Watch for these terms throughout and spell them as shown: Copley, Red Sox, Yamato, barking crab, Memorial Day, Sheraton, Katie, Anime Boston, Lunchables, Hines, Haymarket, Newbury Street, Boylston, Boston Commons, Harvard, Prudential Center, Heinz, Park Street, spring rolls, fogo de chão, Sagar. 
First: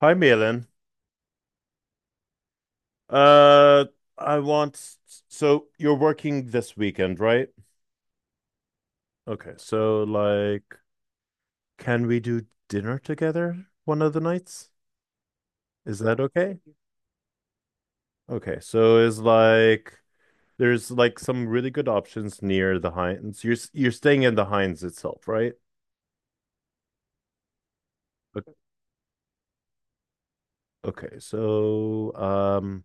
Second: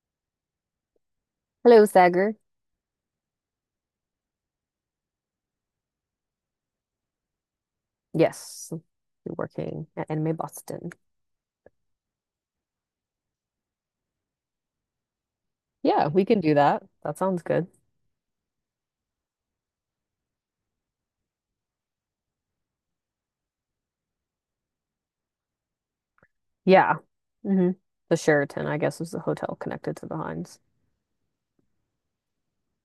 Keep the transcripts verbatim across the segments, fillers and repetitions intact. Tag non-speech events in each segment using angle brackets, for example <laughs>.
Hi, Malin. Hello, Sagar. Uh, I want, so you're working this weekend, right? Yes, you're Okay, working so at Anime like, Boston. can we do dinner together one of the nights? Is Yeah, that we can do okay? that. That sounds good. Okay, so is like, there's like some really good options near the Heinz. You're s- you're staying in the Heinz itself, right? Yeah. hmm The O- Sheraton, I guess, is the hotel connected to the Hines. Okay, so um,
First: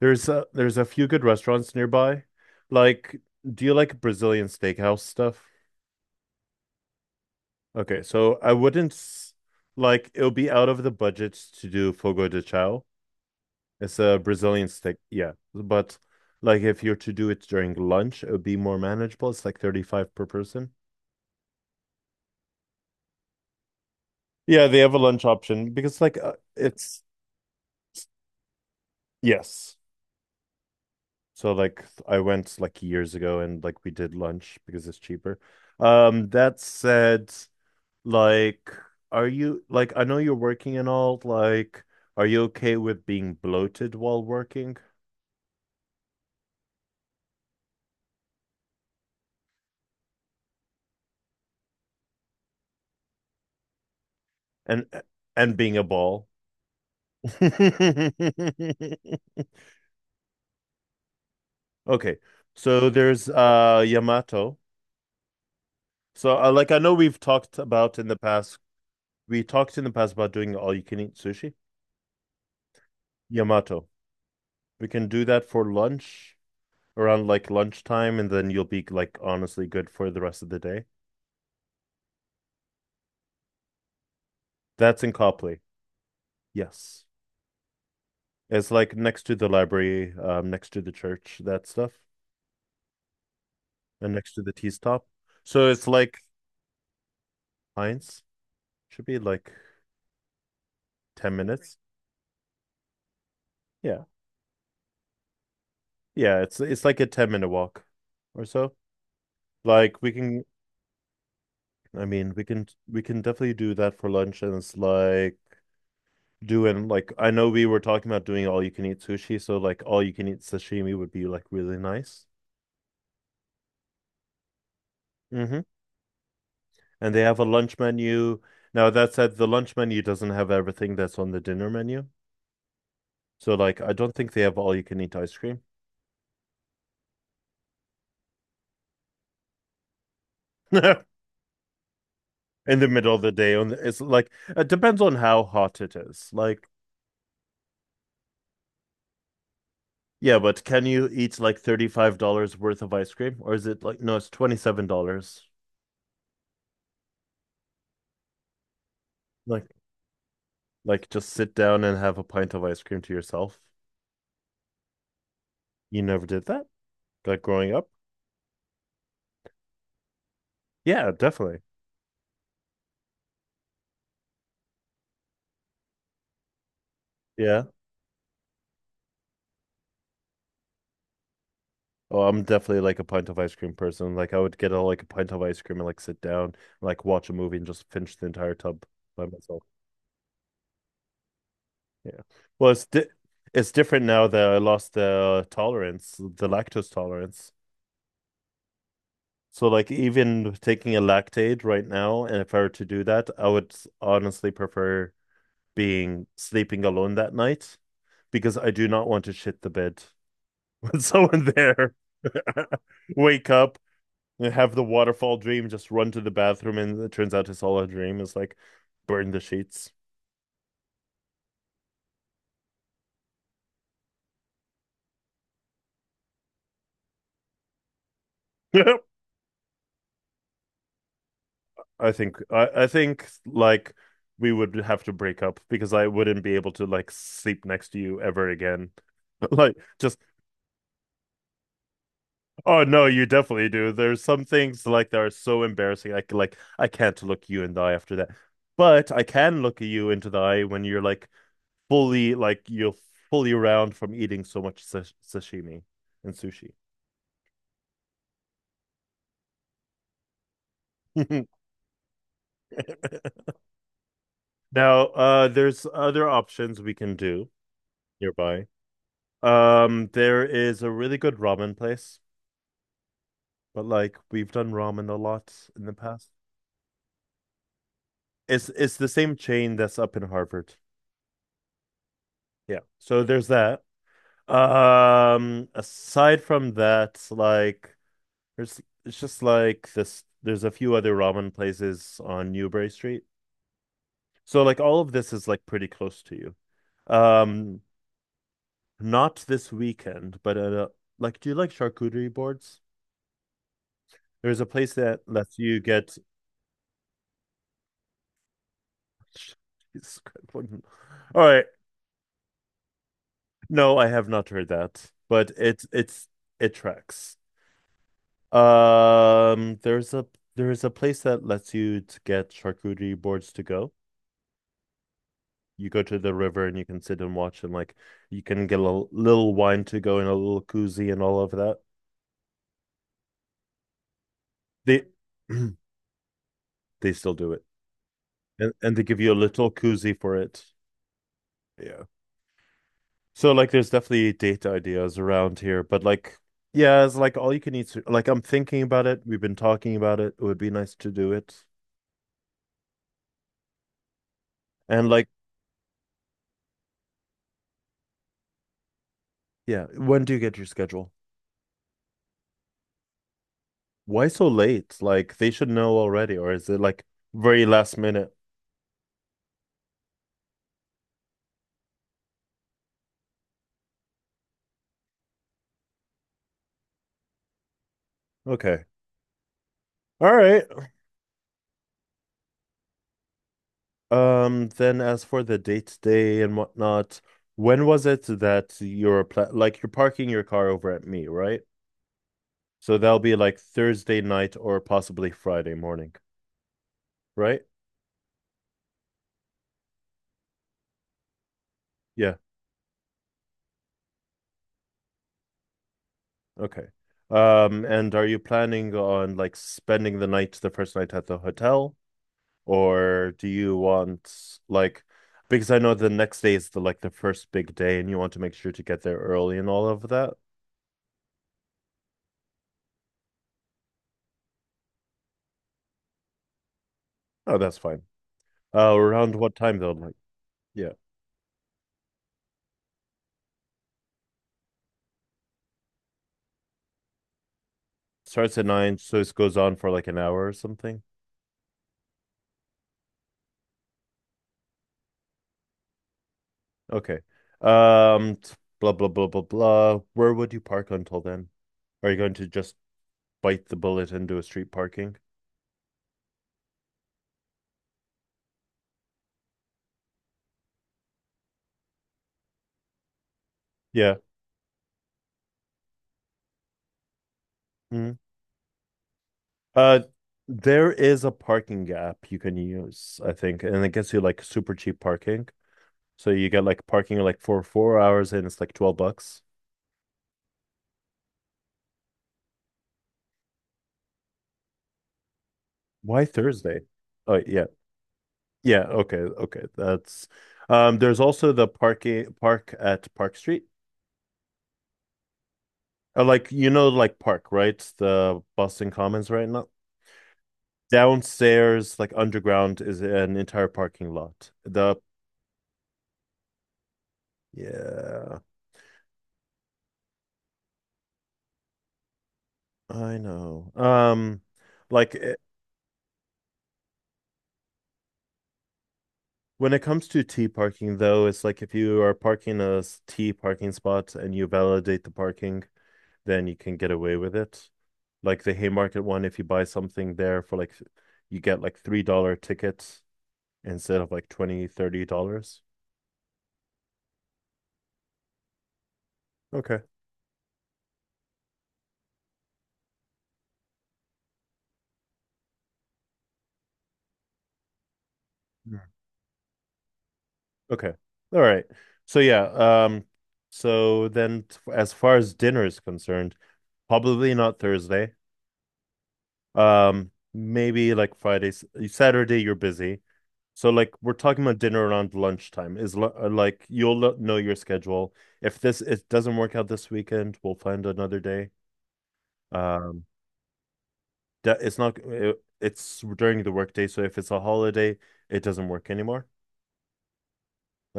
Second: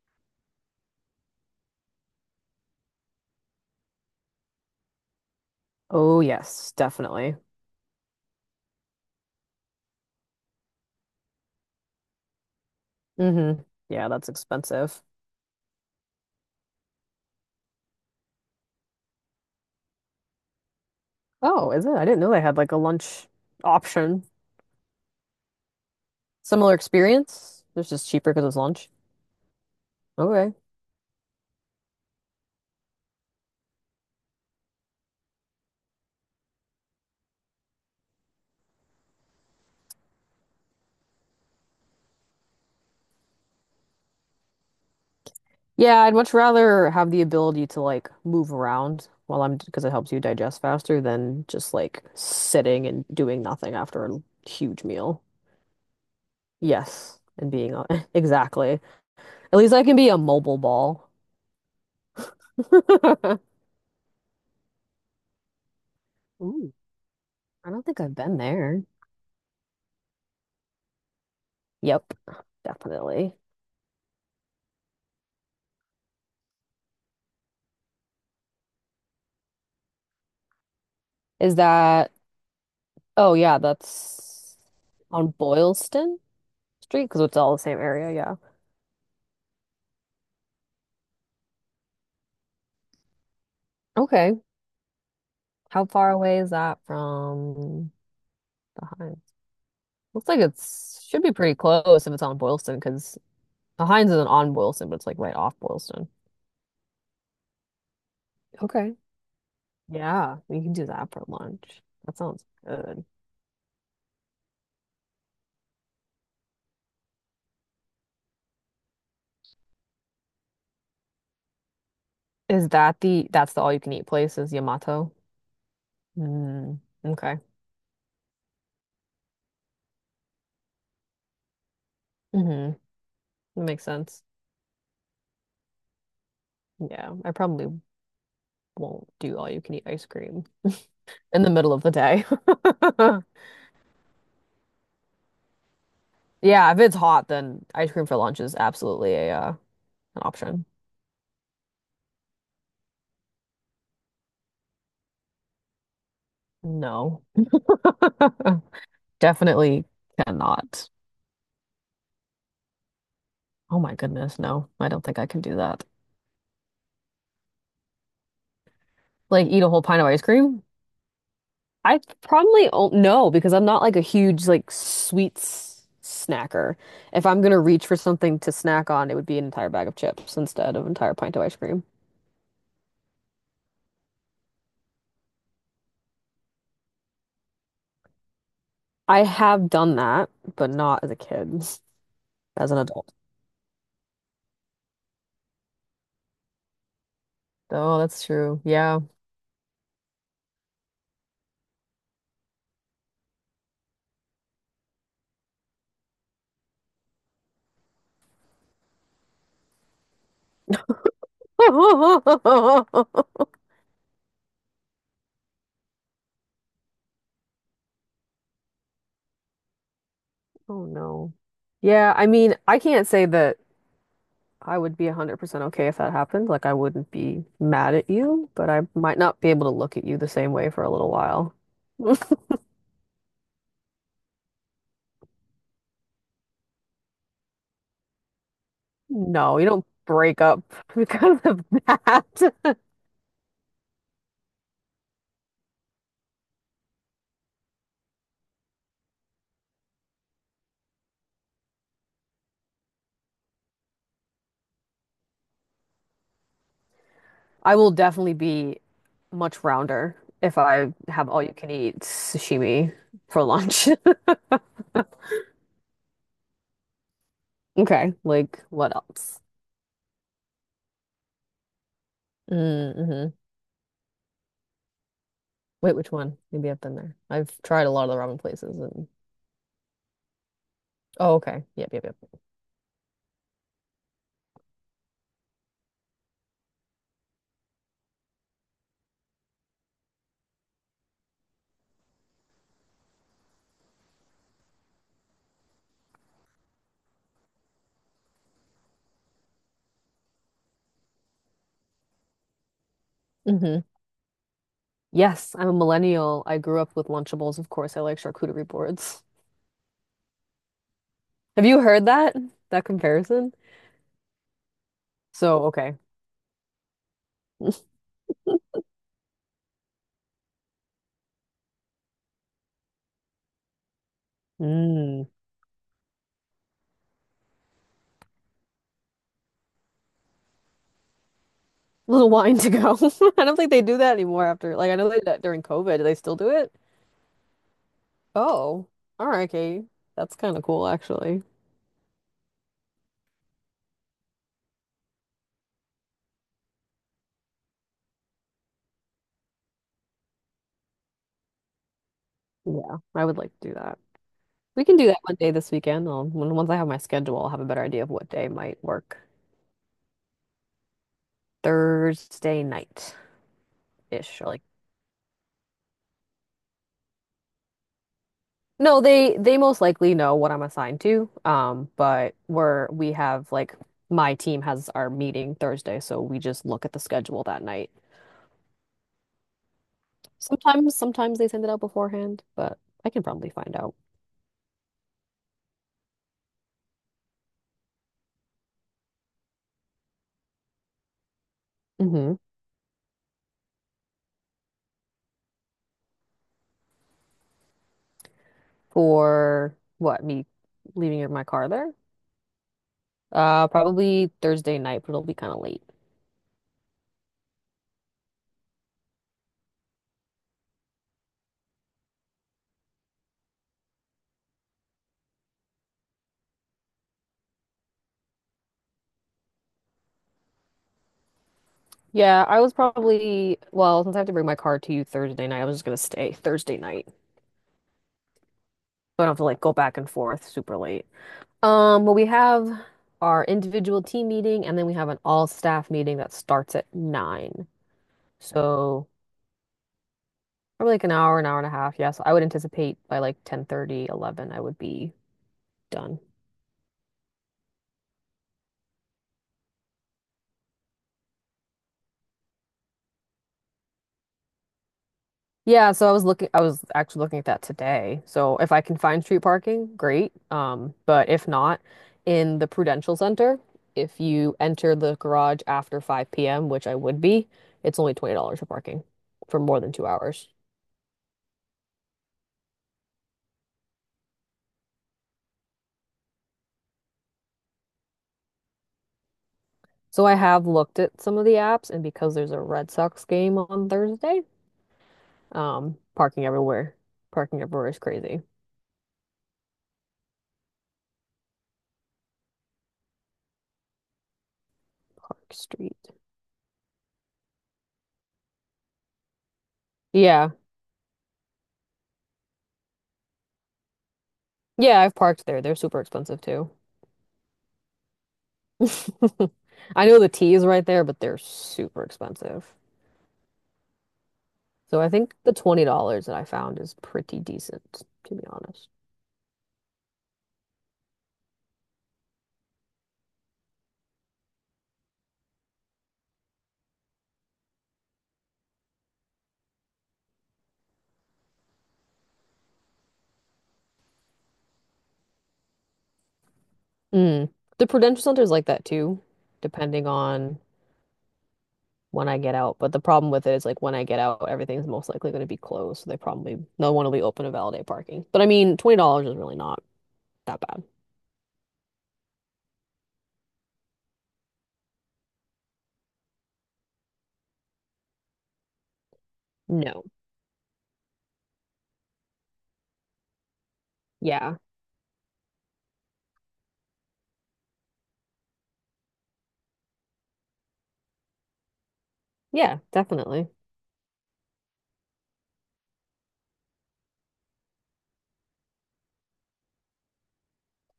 there's a there's a few good restaurants nearby. Like, do you like Brazilian steakhouse stuff? Oh, yes, definitely. Okay, so I wouldn't s- like it'll be out of the budget to do fogo de chão. Hmm It's Yeah, a that's Brazilian steak, expensive. yeah. But like if you're to do it during lunch, it would be more manageable. It's like thirty-five per person. Oh, is it? I didn't know they had like a lunch option. Yeah, they have a lunch option because like uh, Similar it's experience. It's just cheaper because it's lunch. yes. Okay. So like I went like years ago and like we did lunch because it's cheaper. Um, that said, like are you like I know you're working and all like are you okay with being bloated while working? Yeah, I'd much rather have the ability to like move around while I'm because it helps you digest faster than just like sitting and doing nothing after a huge and meal. and being a ball. Yes, and being a- <laughs> exactly. <laughs> At least I can be a mobile ball. Okay, <laughs> so there's uh Yamato. So uh, like Ooh, I know we've talked I don't about think in I've the been past, there. we talked in the past about doing all you can eat sushi. Yep, definitely. Yamato. We can do that for lunch around like lunchtime, and then you'll be like honestly good for the rest of the day. Is that, oh yeah, that's That's in on Copley. Boylston Street Yes. because it's all the same area. Yeah. It's like next to the library, um, next to the church, that stuff, and next Okay. to the tea stop. So How it's far like away is that from Heinz. Should be behind? like Looks like it's should be ten pretty minutes. close if it's on Boylston, because the Yeah, Heinz isn't on Boylston, but it's like right off Boylston. yeah, it's it's like a ten minute walk or so. Okay. Like we Yeah, can we can do that for lunch. I That mean, we sounds can we good. can definitely do that for lunch and it's like doing like I know we were talking about doing all you can eat sushi, so like all you can eat sashimi would be like really nice. Is that the that's the all you can eat place is Yamato? Hmm. Mm, And they have okay. a lunch menu. Now that said, the lunch menu doesn't have everything that's on the dinner menu. Mm-hmm. So like Makes I don't sense. think they have all you can eat ice cream Yeah, I probably won't do all you can eat ice cream <laughs> in in the middle of the day. the middle of <laughs> the day on the, it's like it depends on how hot it is. Like Yeah, if it's hot, then ice cream for lunch is absolutely a uh, an yeah, but option. can you eat like thirty-five dollars worth of ice cream? Or is it like, no, it's twenty-seven dollars. No. <laughs> Like, Definitely cannot. like just sit down and have a pint of ice cream to yourself. Oh my goodness, no. I don't think I can do that. You never did that? Like growing up? Like eat a whole pint of ice cream? Yeah, definitely. I probably o no, because I'm not like a huge like sweets snacker. If I'm gonna Yeah. reach for something to snack on, it would be an entire bag of chips instead of an entire pint of ice cream. Oh, I'm definitely like a pint of ice cream person. Like I would get a, like a pint of ice cream and like sit down, like watch a movie and just finish the entire tub I by myself. have done that, but not as a kid, Yeah. as Well, an it's di adult. it's different now that I lost the tolerance, the lactose tolerance. Oh, that's true. Yeah. So like even taking a lactaid right now, and if I were to do that, I would honestly prefer being sleeping alone that night because I do not want to shit the bed <laughs> with someone <laughs> there. <laughs> Oh. Wake up and have the waterfall dream, just run to the bathroom, and it turns out it's all a dream. It's like burn the sheets. Oh no. Yeah, I mean, I can't say that. I would be one hundred percent okay if that happened. Like, I wouldn't be mad at you, but <laughs> I I might not be able to look at you the same way for a little while. <laughs> think I, I think like we would have to break up because I wouldn't be able to like sleep next to you ever again. <laughs> No, you Like don't just break up <laughs> because of that. <laughs> Oh no, you definitely do. There's some things like that are so embarrassing. I c- like I can't look you in the eye after that. But I can look you into the eye when you're like fully like you're fully round from eating so much sash sashimi and sushi. I will definitely be much rounder if I have all you <laughs> can eat sashimi for lunch. <laughs> Now, uh, there's other options we can do Okay, like nearby. what else? Um, there is a really good ramen place, Mm-hmm. but like we've done ramen a lot in the Wait, which past. one? Maybe I've been there. I've tried a lot of the ramen It's places it's the and same chain that's up in Harvard. oh, okay. Yep, yep, yep. Yeah. So there's that. Um, aside from that, like there's it's just like this there's a few other ramen places on Newbury Street. So like all of this is like pretty close to you. Um, not this weekend, but uh, like do you like charcuterie boards? hmm There's a place that Yes, lets I'm a you get millennial. I grew up with Lunchables, of course. I like charcuterie boards. <laughs> Jesus Christ, what- all <laughs> Have right. you heard that? That comparison? No, I have not heard that, but So, it's okay. it's it tracks. <laughs> Um, there's a there's a place that lets you to get charcuterie boards to go. Mm. You go to the river and you can sit and watch and like you can get a little little wine to go and a little koozie and all of that. Little wine to go. <laughs> I don't think they do that anymore after, like, I They know they did that during <clears throat> COVID. Do they still do it? they still do it. And Oh, and they give all you a right, little Katie. koozie for That's kind of it. cool, actually. Yeah. So like there's definitely date ideas around here, but like yeah, it's like all you can eat. su- Like I'm thinking about it. We've been talking about it. It would be nice to do it. Yeah, I would like to do that. We can do And that like one day this weekend. I'll, when- once I have my schedule, I'll have a better idea of what day might work. yeah, when do you get your schedule? Thursday night Why ish, or so like late? Like they should know already, or is it like very last minute? no, they they most likely know what I'm assigned to. Um, but we're we have like my team has our meeting Thursday, so we just look at the schedule that night. Okay. All right. Sometimes sometimes they send it out beforehand, but I can probably find out. Um, then as for the date day and whatnot, when was it that you're pla like you're parking your car over at me, right? Hmm So that'll be like Thursday night or possibly Friday morning, right? For what, me leaving in my car there? Yeah. Uh, probably Thursday night, but it'll be kind of late. Okay. Um, and are you planning on like spending the night, the first night at the hotel? Or do you want like because I know the next day is the like the first big day and you want to make sure to get there early and all of that? Yeah, I was probably, well, since I have to bring my car to you Thursday night, I was just gonna stay Thursday night. So Oh, that's fine. Uh, I don't around have to what like go time though? back and Like, forth super yeah. late. Um, well, we have our individual team meeting, and then we have an all staff meeting that starts at nine. Starts at nine, So so this goes on for like an hour or probably something. like an hour, an hour and a half. Yeah, so I would anticipate by like ten thirty, eleven, I would be done. Okay. Um, t- blah blah blah blah blah. Where would you park until then? Are you going to just bite the bullet and do a street parking? Yeah, so I was looking, I was actually looking at that today. So if I can find street parking, great. Um, but if not, in the Prudential Center, Yeah. if you enter the garage after five p m, which I would be, it's only Mhm. twenty dollars for parking for more than Uh, two hours. there is a parking app you can use, I think, and it gets you like super cheap parking. So you get like parking like for four hours and it's like twelve bucks. So I have looked at some of the apps, and because there's a Red Sox game on Thursday, um, Why parking Thursday? everywhere. Oh Parking yeah. everywhere is crazy. Yeah, okay, okay. That's um there's also the parking park at Park Street. Park Street. Uh, like you know like Park, right? The Boston Commons right now. Yeah. Downstairs, like underground is an entire parking lot. The Yeah, I've parked there. They're super expensive too. yeah, <laughs> I know the T is right there, but they're super expensive. I know. Um So I like think eh, the twenty dollars that I found is pretty decent, to be honest. When it comes to T parking, though, it's like if you are parking a s- T parking spot and you validate the parking, then you can get away with it. Like the Haymarket one, if you buy something there for like, you get like three dollars tickets instead of like twenty, thirty dollars. Mm. The Prudential Center is like that too, Okay. depending on when I get out. But the problem with it is like when I get out, everything's most likely going to be closed. So they probably no one will be open to validate parking. But I mean, Mm. twenty dollars is really not that bad. Okay. All right. So yeah, um, so then t- as far as dinner is concerned, probably not Thursday. No. Um, maybe like Friday, s- Saturday you're busy. So like we're talking Yeah. about dinner around lunchtime is lu- uh, like you'll lo- know your schedule. If this it doesn't work out this weekend, we'll find another day. Yeah, Um, definitely. that it's not it, it's during the workday, so if it's a holiday, it doesn't work anymore.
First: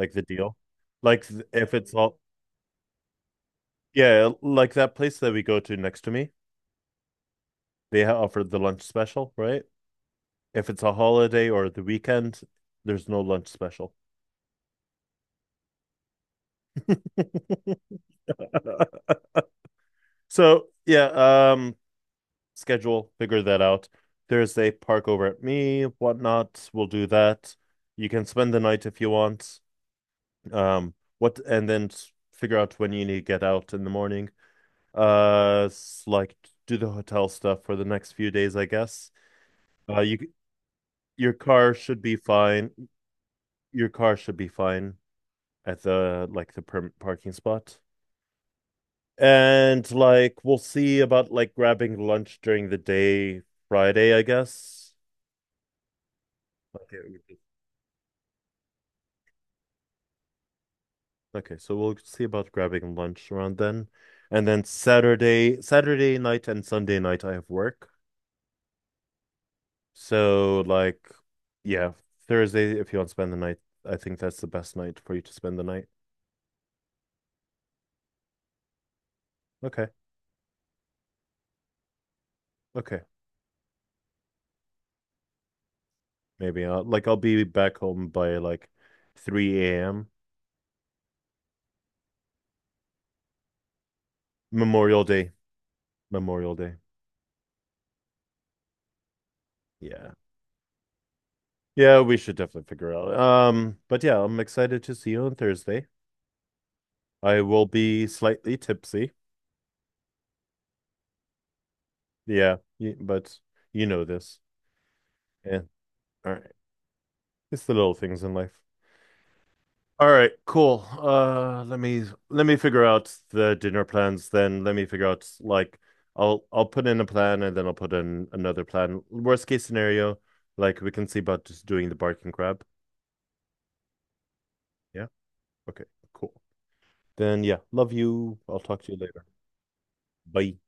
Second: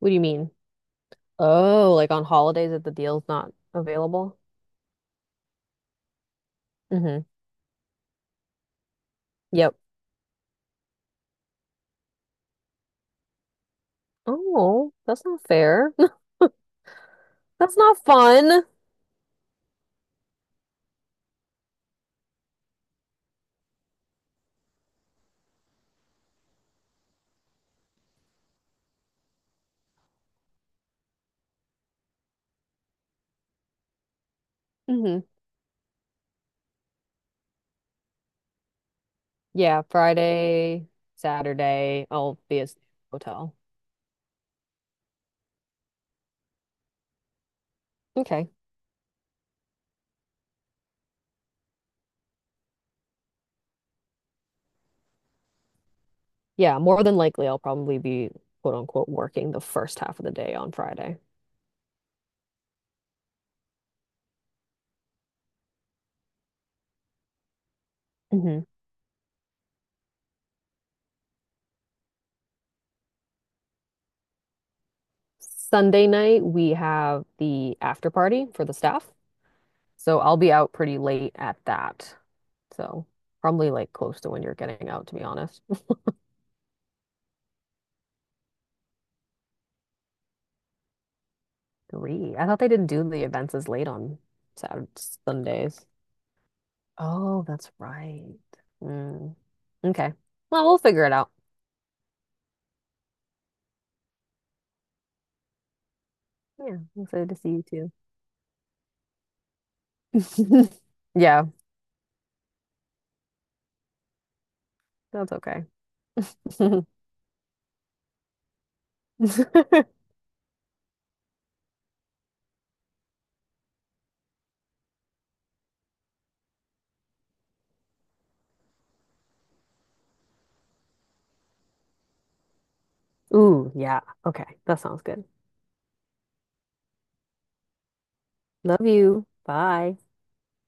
What do you the mean? deal, like th- if it's Oh, like all on holidays that the deal's not yeah, available? like that place that we go to next to me, Mm-hmm. they ha- offer the lunch special, right? Yep. If it's a holiday or the weekend, there's no lunch special. <laughs> Oh, that's not fair. <laughs> That's not fun. So yeah, um, schedule, figure that out. Thursday, park over at me, whatnot. We'll do that. You can spend the night if you want. Um, what and then figure out when you need to get out in the morning. Hmm Uh, s- like do the hotel stuff for the next few days, I guess. Yeah, Uh, you c- Friday, your car should Saturday, be I'll be at fine. the hotel. Your car should be fine at the like the perm parking spot. Okay. And like we'll see about like grabbing lunch during the day Friday, I guess. Yeah, more than Okay. likely I'll probably be quote unquote working the first half of the day on Friday. Okay, so we'll see about grabbing lunch around then. And then Saturday, Saturday night and Sunday night I have work. Mhm. So like yeah, Thursday if you want to spend the night, I think that's the best night for you to spend the night. Sunday night, we have the after party for the staff. Okay. So I'll be out pretty late at that. Okay. So probably like close to when you're getting out, to be honest. Maybe I'll like I'll be back home by like three a m. Three. I thought they didn't do the events as late on Saturday, Memorial Day. Sundays. Memorial Day. Oh, that's right. Mm. Yeah. Okay. Well, we'll figure it out. Yeah, we should definitely figure out. Um, but yeah, I'm excited to see you on Thursday. Yeah, I'm excited to I see you will too. be slightly tipsy. <laughs> Yeah, Yeah, y- but you know this. that's Yeah. okay. All right. <laughs> It's the little things in life. All right, cool. Uh, let me let me figure out the dinner plans then. Let me figure out like I'll I'll put in a plan and then I'll put in another plan. Worst case scenario, like we can see about just doing the barking crab. Ooh, yeah. Okay, that sounds Yeah. good. Okay, cool. Then yeah, love you. I'll talk Love to you later. you. Bye. Bye.